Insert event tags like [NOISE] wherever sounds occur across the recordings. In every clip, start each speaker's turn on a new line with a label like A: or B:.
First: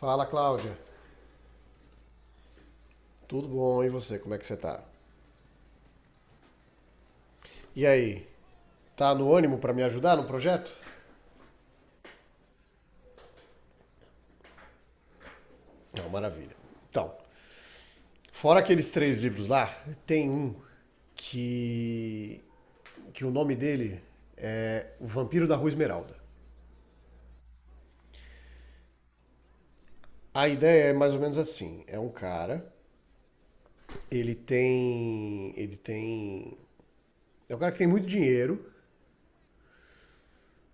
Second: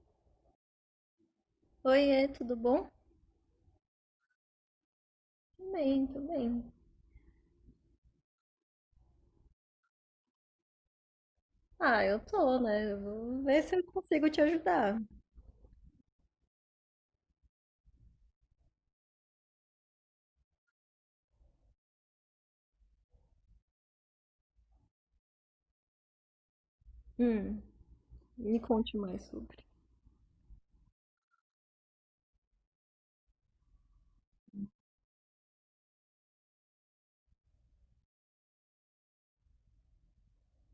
A: Fala, Cláudia.
B: Oiê, tudo bom?
A: Tudo bom? E você? Como é que você tá?
B: Tudo bem, tudo bem.
A: E aí? Tá no ânimo para me ajudar no projeto?
B: Ah, eu tô, né? Eu vou ver se eu consigo te ajudar.
A: Não, maravilha. Então, fora aqueles três livros lá, tem um que que o nome dele é O Vampiro da Rua Esmeralda.
B: Hum, me conte mais sobre.
A: A ideia é mais ou menos assim, é um cara, ele tem é um cara que tem muito dinheiro.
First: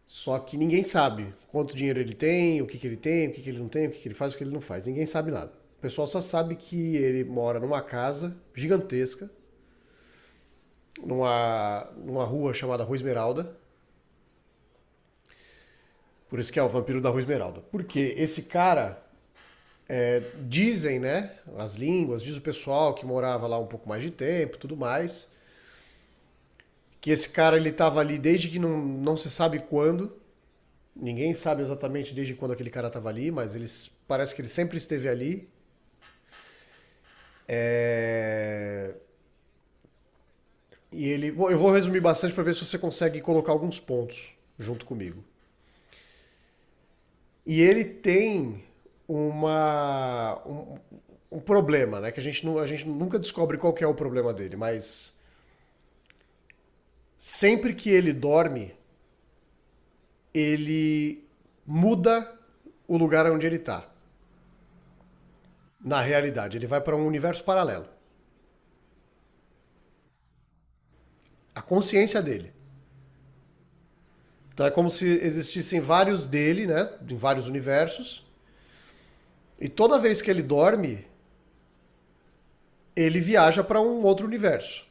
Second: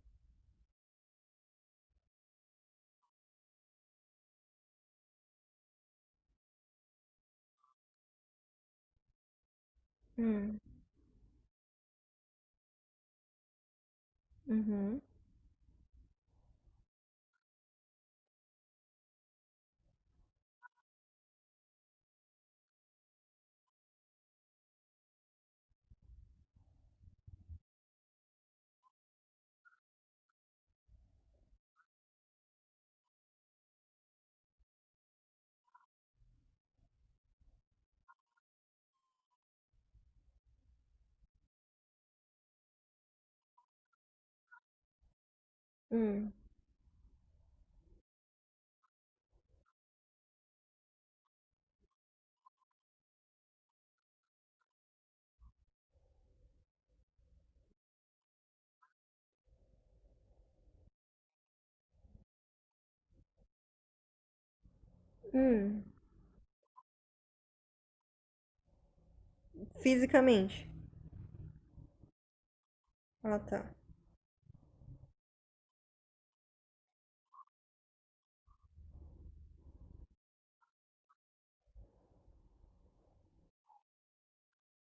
A: Só que ninguém sabe quanto dinheiro ele tem, o que que ele tem, o que que ele não tem, o que que ele faz, o que ele não faz. Ninguém sabe nada. O pessoal só sabe que ele mora numa casa gigantesca,
B: Hum,
A: numa rua chamada Rua Esmeralda.
B: uhum,
A: Por isso que é o vampiro da Rua Esmeralda. Porque esse cara, dizem, né, as línguas, diz o pessoal que morava lá um pouco mais de tempo e tudo mais, que esse cara ele estava ali desde que não se sabe quando. Ninguém sabe exatamente desde quando aquele cara estava ali, mas eles parece que ele sempre esteve ali. É. E ele, bom, eu vou resumir bastante para ver se você consegue colocar alguns pontos junto comigo.
B: hum,
A: E ele tem uma. Um problema, né? Que a gente, não, a gente nunca descobre qual que é o problema dele, mas sempre que ele dorme, ele muda o lugar onde ele está.
B: hum.
A: Na realidade, ele vai para um universo paralelo.
B: Fisicamente.
A: A consciência dele.
B: Ah, tá.
A: Então é como se existissem vários dele, né? Em vários universos. E toda vez que ele dorme, ele viaja para um outro universo.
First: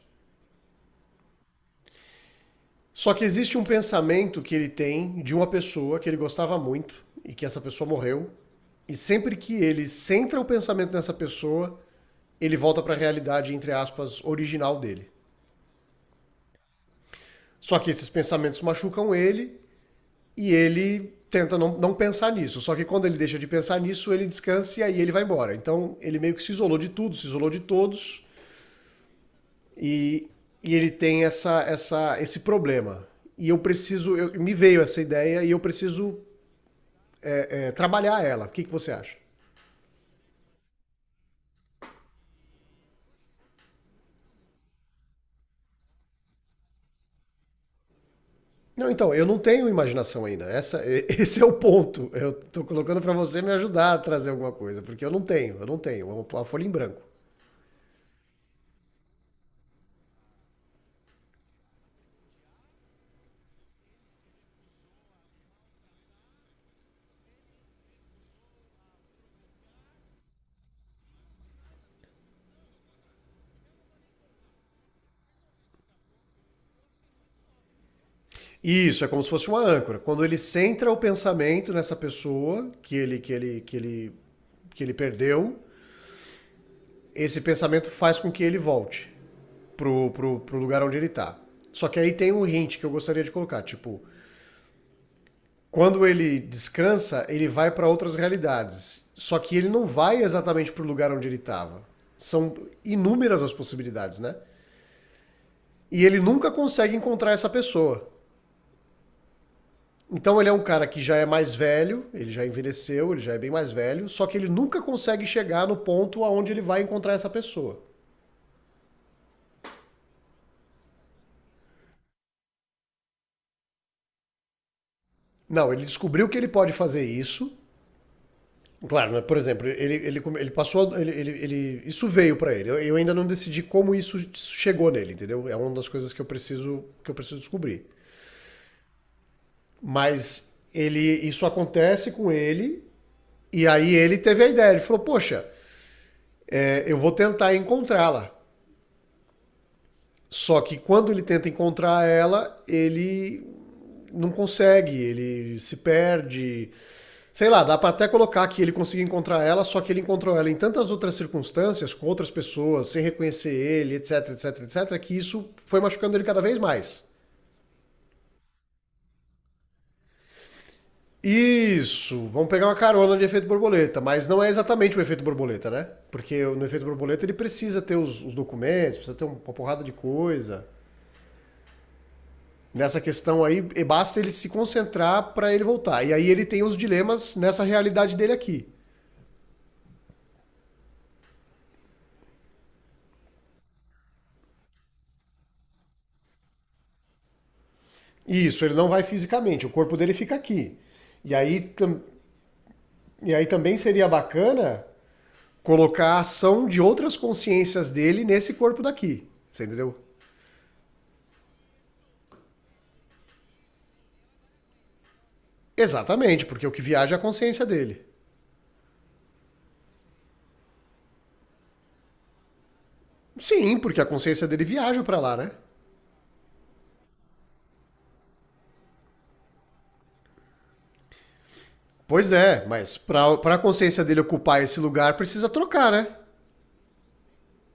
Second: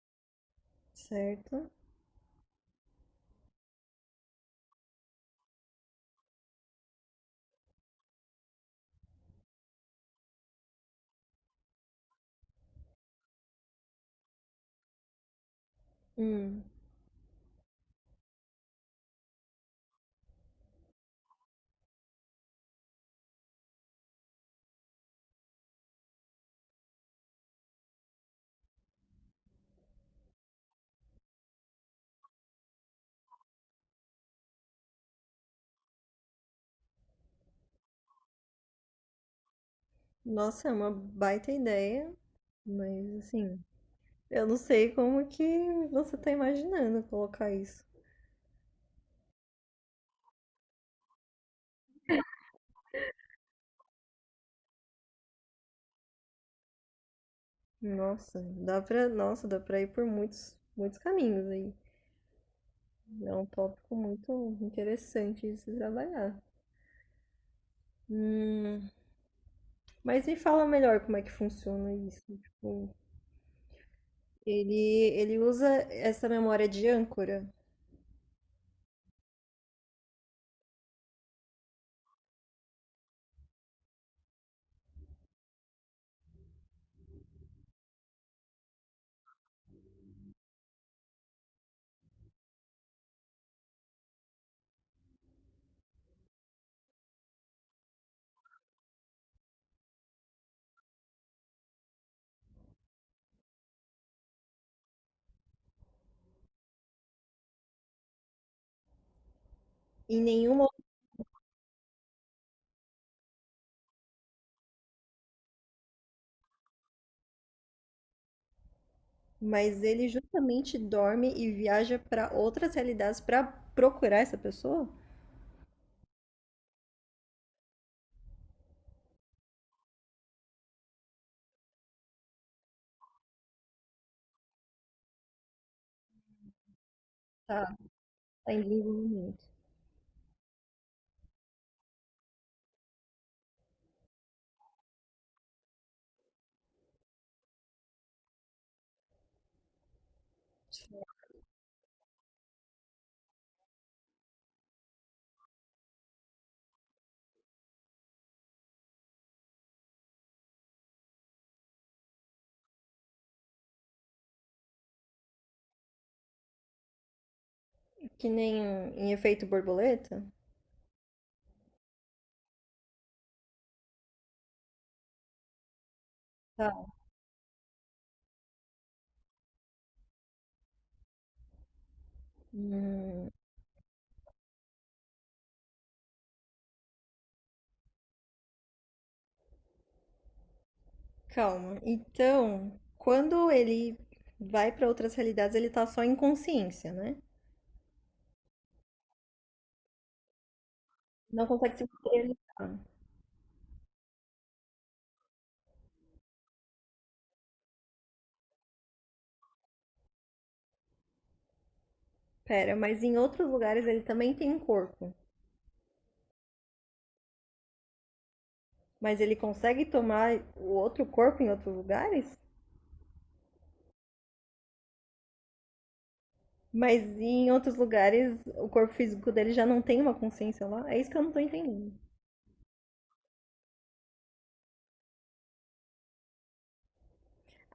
B: Certo.
A: Só que existe um pensamento que ele tem de uma pessoa que ele gostava muito e que essa pessoa morreu. E sempre que ele centra o pensamento nessa pessoa, ele volta para a realidade, entre aspas, original dele.
B: Hum.
A: Só que esses pensamentos machucam ele e ele tenta não pensar nisso. Só que quando ele deixa de pensar nisso, ele descansa e aí ele vai embora. Então ele meio que se isolou de tudo, se isolou de todos. E, e ele tem esse problema. E eu preciso, eu, me veio essa ideia e eu preciso, é, trabalhar ela. O que que você acha?
B: Nossa, é uma baita ideia, mas assim, eu não sei como que você tá imaginando colocar isso.
A: Não, então, eu não tenho imaginação ainda. Essa, [LAUGHS] esse é o ponto. Eu estou colocando para você me ajudar a trazer alguma coisa, porque eu não tenho, eu não tenho. É uma folha em branco.
B: Nossa, dá pra ir por muitos caminhos aí. É um tópico muito interessante de se trabalhar. Hum, mas me fala melhor como é que funciona isso. Tipo, ele, ele usa essa memória de âncora
A: Isso, é como se fosse uma âncora. Quando ele centra o pensamento nessa pessoa que ele que ele perdeu, esse pensamento faz com que ele volte. Pro lugar onde ele tá. Só que aí tem um hint que eu gostaria de colocar, tipo, quando ele descansa, ele vai para outras realidades. Só que ele não vai exatamente pro lugar onde ele tava. São inúmeras as possibilidades, né? E ele nunca consegue encontrar essa pessoa.
B: em
A: Então ele é um
B: nenhuma,
A: cara que já é mais velho, ele já envelheceu, ele já é bem mais velho, só que ele nunca consegue chegar no ponto aonde ele vai encontrar essa pessoa.
B: mas ele justamente dorme e viaja para outras realidades para procurar essa pessoa?
A: Não, ele descobriu que ele pode fazer isso. Claro, né? Por exemplo, ele passou. Isso veio para ele. Eu ainda não decidi como isso chegou nele, entendeu? É uma das coisas que eu preciso
B: Tá,
A: descobrir.
B: tá em desenvolvimento.
A: Mas ele, isso acontece com ele, e aí ele teve a ideia. Ele falou: Poxa, é, eu vou tentar encontrá-la. Só que quando ele tenta encontrar ela, ele não consegue, ele se perde. Sei lá, dá pra até colocar que ele conseguiu encontrar ela, só que ele encontrou ela em tantas outras circunstâncias, com outras pessoas, sem reconhecer ele, etc, etc, etc, que isso foi machucando ele cada vez mais.
B: Que nem em efeito borboleta?
A: Isso, vamos pegar uma carona de efeito borboleta, mas não é exatamente o efeito borboleta, né? Porque no
B: Tá.
A: efeito borboleta ele precisa ter os documentos, precisa ter um, uma porrada de coisa. Nessa
B: Hum,
A: questão aí, basta ele se concentrar pra ele voltar. E aí ele tem os dilemas nessa realidade dele aqui.
B: calma. Então, quando ele vai para outras realidades, ele tá só em consciência, né?
A: Isso, ele não vai fisicamente, o corpo dele fica aqui. E
B: Não
A: aí
B: consegue se materializar.
A: E aí também seria bacana colocar a ação de outras consciências dele nesse corpo daqui. Você entendeu?
B: Pera, mas em outros lugares ele também tem um corpo.
A: Exatamente, porque o que viaja é a consciência dele.
B: Mas ele consegue tomar o outro corpo em outros lugares?
A: Sim, porque a consciência dele viaja pra lá, né?
B: Mas em outros lugares o corpo físico dele já não tem uma consciência lá? É isso que eu não tô entendendo.
A: Pois é, mas pra consciência dele ocupar esse lugar precisa trocar, né?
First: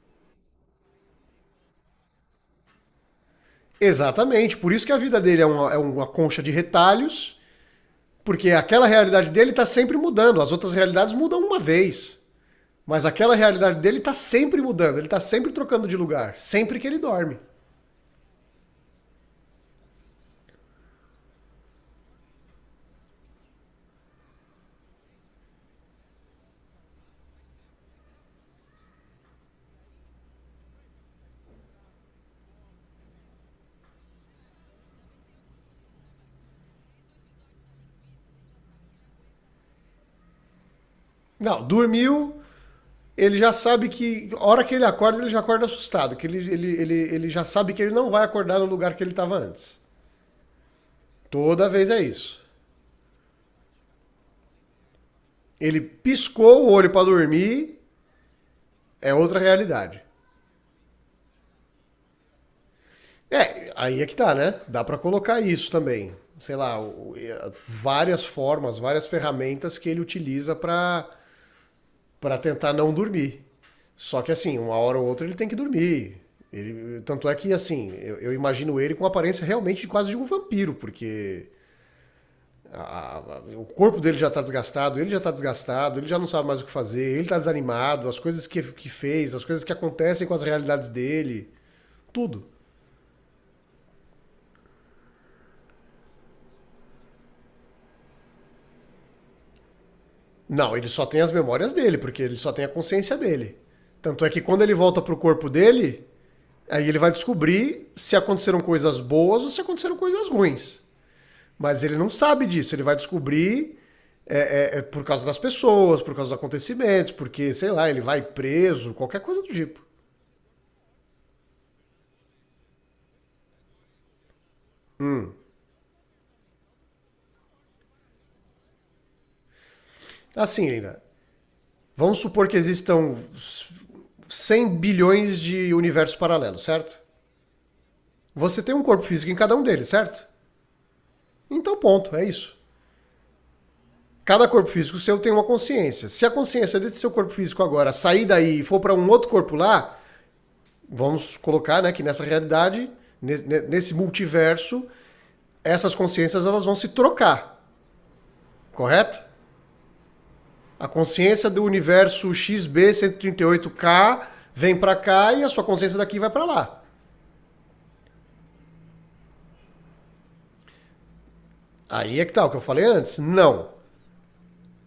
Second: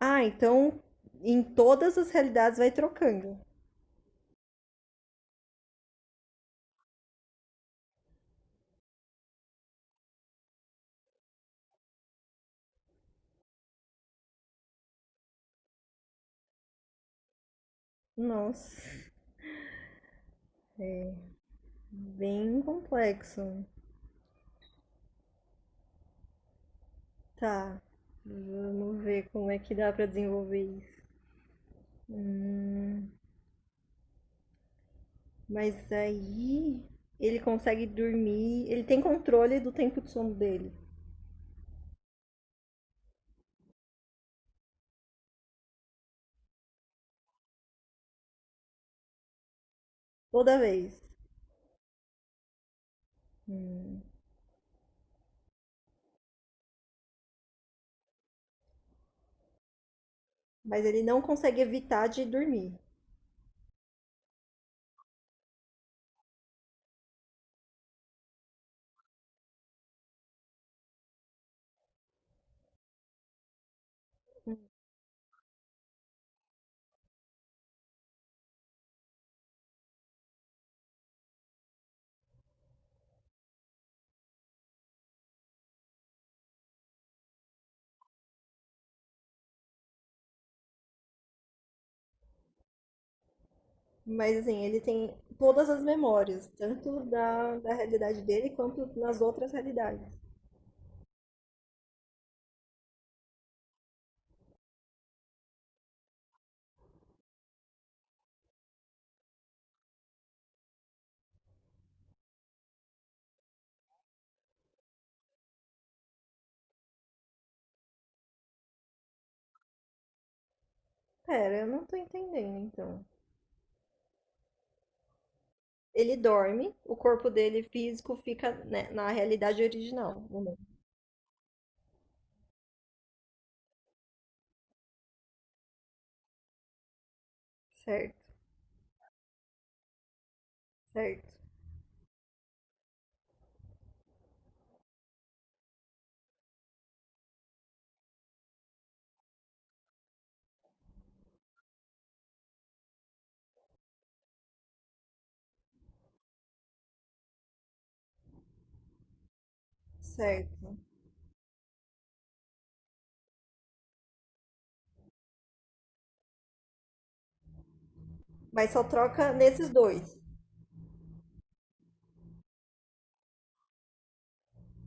B: Ah, então em todas as realidades vai trocando.
A: Exatamente, por isso que a vida dele é uma concha de retalhos, porque aquela realidade dele tá sempre mudando, as outras realidades mudam uma vez. Mas aquela realidade dele tá sempre mudando, ele tá sempre trocando de lugar, sempre que ele dorme.
B: Nossa, bem complexo. Tá, vamos ver como é que dá pra desenvolver isso. Mas aí ele consegue dormir, ele tem controle do tempo de sono dele,
A: Não, dormiu, ele já sabe que. A hora que ele acorda, ele já acorda assustado. Que ele já sabe que ele não vai acordar no lugar que ele estava antes.
B: toda vez.
A: Toda vez é isso.
B: Hum.
A: Ele piscou o olho para dormir, é outra realidade.
B: Mas ele não consegue evitar de dormir.
A: É, aí é que tá, né? Dá para colocar isso também. Sei lá, várias formas, várias ferramentas que ele utiliza para tentar não dormir. Só que assim, uma hora ou outra ele tem que dormir. Ele, tanto é que assim, eu imagino ele com a aparência realmente de quase de um vampiro, porque o corpo dele já tá desgastado, ele já tá desgastado, ele já não sabe mais o que fazer, ele tá desanimado, as coisas que fez, as coisas que acontecem com as realidades dele, tudo.
B: Mas assim, ele tem todas as memórias, tanto da realidade dele quanto nas outras realidades.
A: Não, ele só tem as memórias dele, porque ele só tem a consciência dele. Tanto é que quando ele volta pro corpo dele, aí ele vai descobrir se aconteceram coisas boas ou se aconteceram coisas ruins. Mas ele não sabe disso, ele vai descobrir, é por causa das pessoas, por causa dos acontecimentos, porque, sei lá, ele vai preso, qualquer coisa do tipo.
B: Pera, eu não tô entendendo então. Ele dorme, o corpo dele físico fica, né, na realidade original, no mundo.
A: Assim, ainda, vamos supor que existam 100 bilhões de universos paralelos, certo?
B: Certo,
A: Você tem um corpo físico em cada um deles, certo?
B: certo,
A: Então, ponto, é isso. Cada corpo físico seu tem uma consciência. Se a consciência desse seu corpo físico agora sair daí e for para um outro corpo lá, vamos colocar né, que nessa realidade, nesse multiverso, essas consciências elas vão se trocar, correto?
B: certo.
A: A consciência do universo XB138K vem para cá e a sua consciência daqui vai para lá.
B: Mas só troca nesses dois.
A: Aí é que tá o que eu falei antes. Não.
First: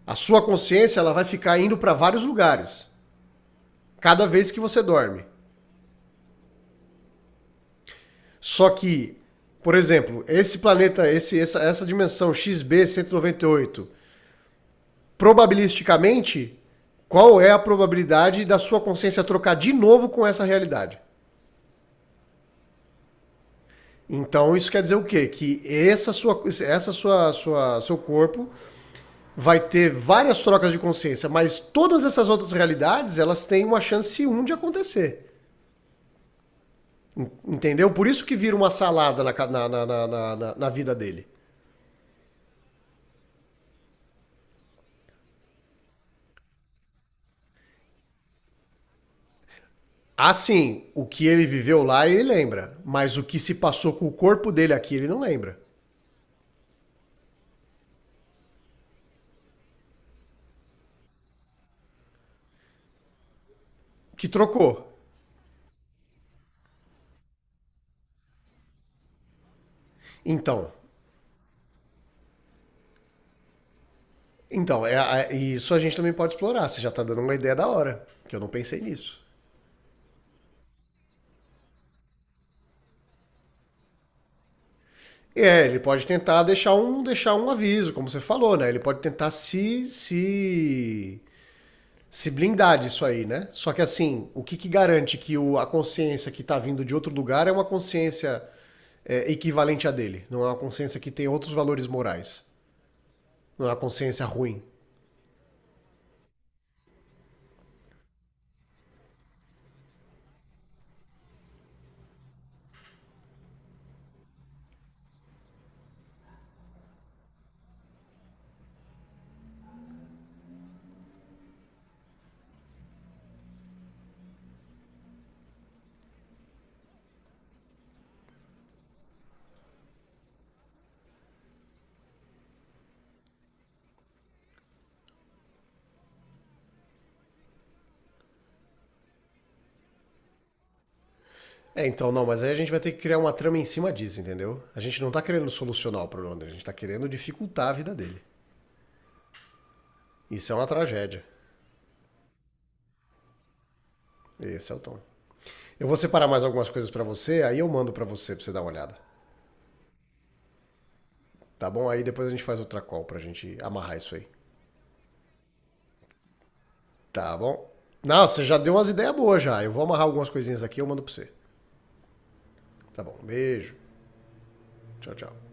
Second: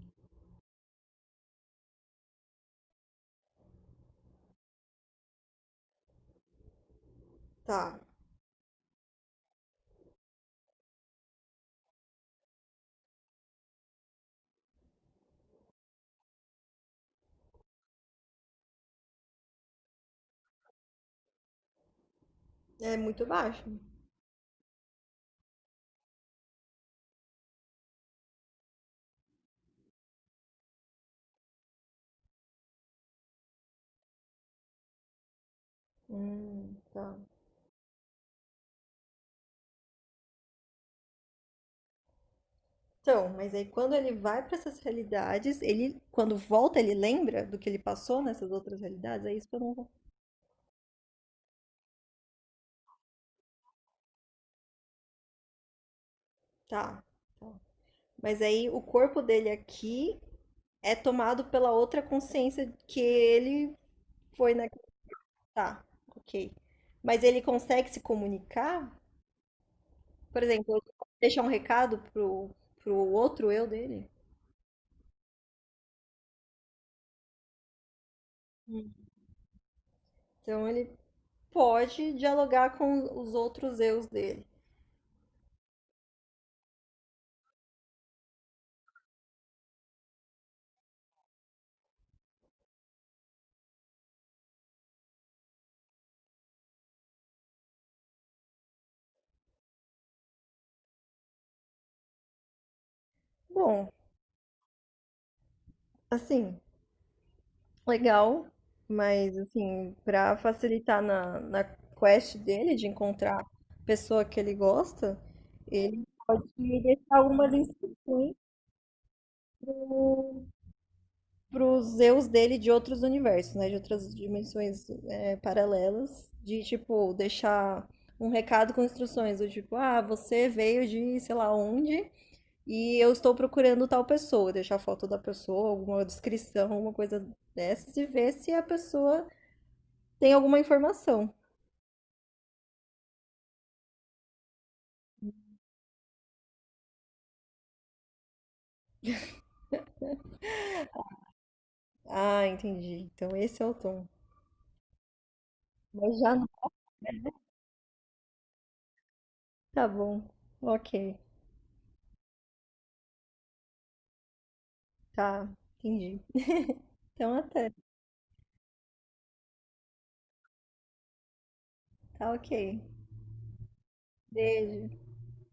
A: A sua consciência ela vai ficar indo para vários lugares cada vez que você dorme.
B: Tá.
A: Só que, por exemplo, esse planeta, essa dimensão XB198, probabilisticamente, qual é a probabilidade da sua consciência trocar de novo com essa realidade?
B: É muito baixo.
A: Então isso quer dizer o quê? Que seu corpo vai ter várias trocas de consciência, mas todas essas outras realidades elas têm uma chance um de acontecer,
B: Tá.
A: entendeu? Por isso que vira uma salada na vida dele.
B: Então, mas aí quando ele vai para essas realidades, ele, quando volta, ele lembra do que ele passou nessas outras realidades? É isso que eu não vou.
A: Assim, o que ele viveu lá ele lembra, mas o que se passou com o corpo dele aqui ele não lembra.
B: Tá, tá. Mas aí o corpo dele aqui é tomado pela outra consciência que ele
A: Que
B: foi na.
A: trocou.
B: Tá, ok. Mas ele consegue se comunicar? Por
A: Então,
B: exemplo, ele deixa um recado pro outro eu dele?
A: então é, é, isso a gente também pode explorar. Você já tá dando uma ideia da hora, que eu não pensei nisso.
B: Então ele pode dialogar com os outros eus dele.
A: É, ele pode tentar deixar um aviso, como você falou, né? Ele pode tentar se blindar disso aí, né? Só que assim, o que que garante que o, a consciência que tá vindo de outro lugar é uma consciência, é, equivalente à dele? Não é uma consciência que tem outros valores morais. Não é uma
B: Bom,
A: consciência ruim.
B: assim. Legal, mas assim, pra facilitar na quest dele de encontrar a pessoa que ele gosta, ele pode deixar algumas instruções pros Zeus dele de outros universos, né? De outras dimensões é, paralelas, de tipo, deixar um recado com instruções do tipo, ah, você veio de sei lá onde e eu estou procurando tal pessoa, deixar a foto da pessoa, alguma descrição, alguma coisa dessas, e ver se a pessoa tem alguma informação.
A: É, então não, mas aí a gente vai ter que criar uma trama em cima disso, entendeu? A gente não tá querendo solucionar o problema dele, a gente tá querendo dificultar a vida dele. Isso é uma tragédia.
B: Ah, entendi. Então esse é o tom.
A: Esse é o tom. Eu vou
B: Mas
A: separar
B: já
A: mais
B: não.
A: algumas coisas para você, aí eu mando para você dar uma olhada.
B: Tá bom. Ok.
A: Tá bom? Aí depois a gente faz outra call pra gente amarrar isso aí.
B: Tá. Entendi. Então
A: Tá bom?
B: até.
A: Não, você já deu umas ideias boas já. Eu vou amarrar algumas coisinhas aqui e eu mando pra você.
B: Tá ok.
A: Tá bom. Beijo.
B: Beijo.
A: Tchau, tchau.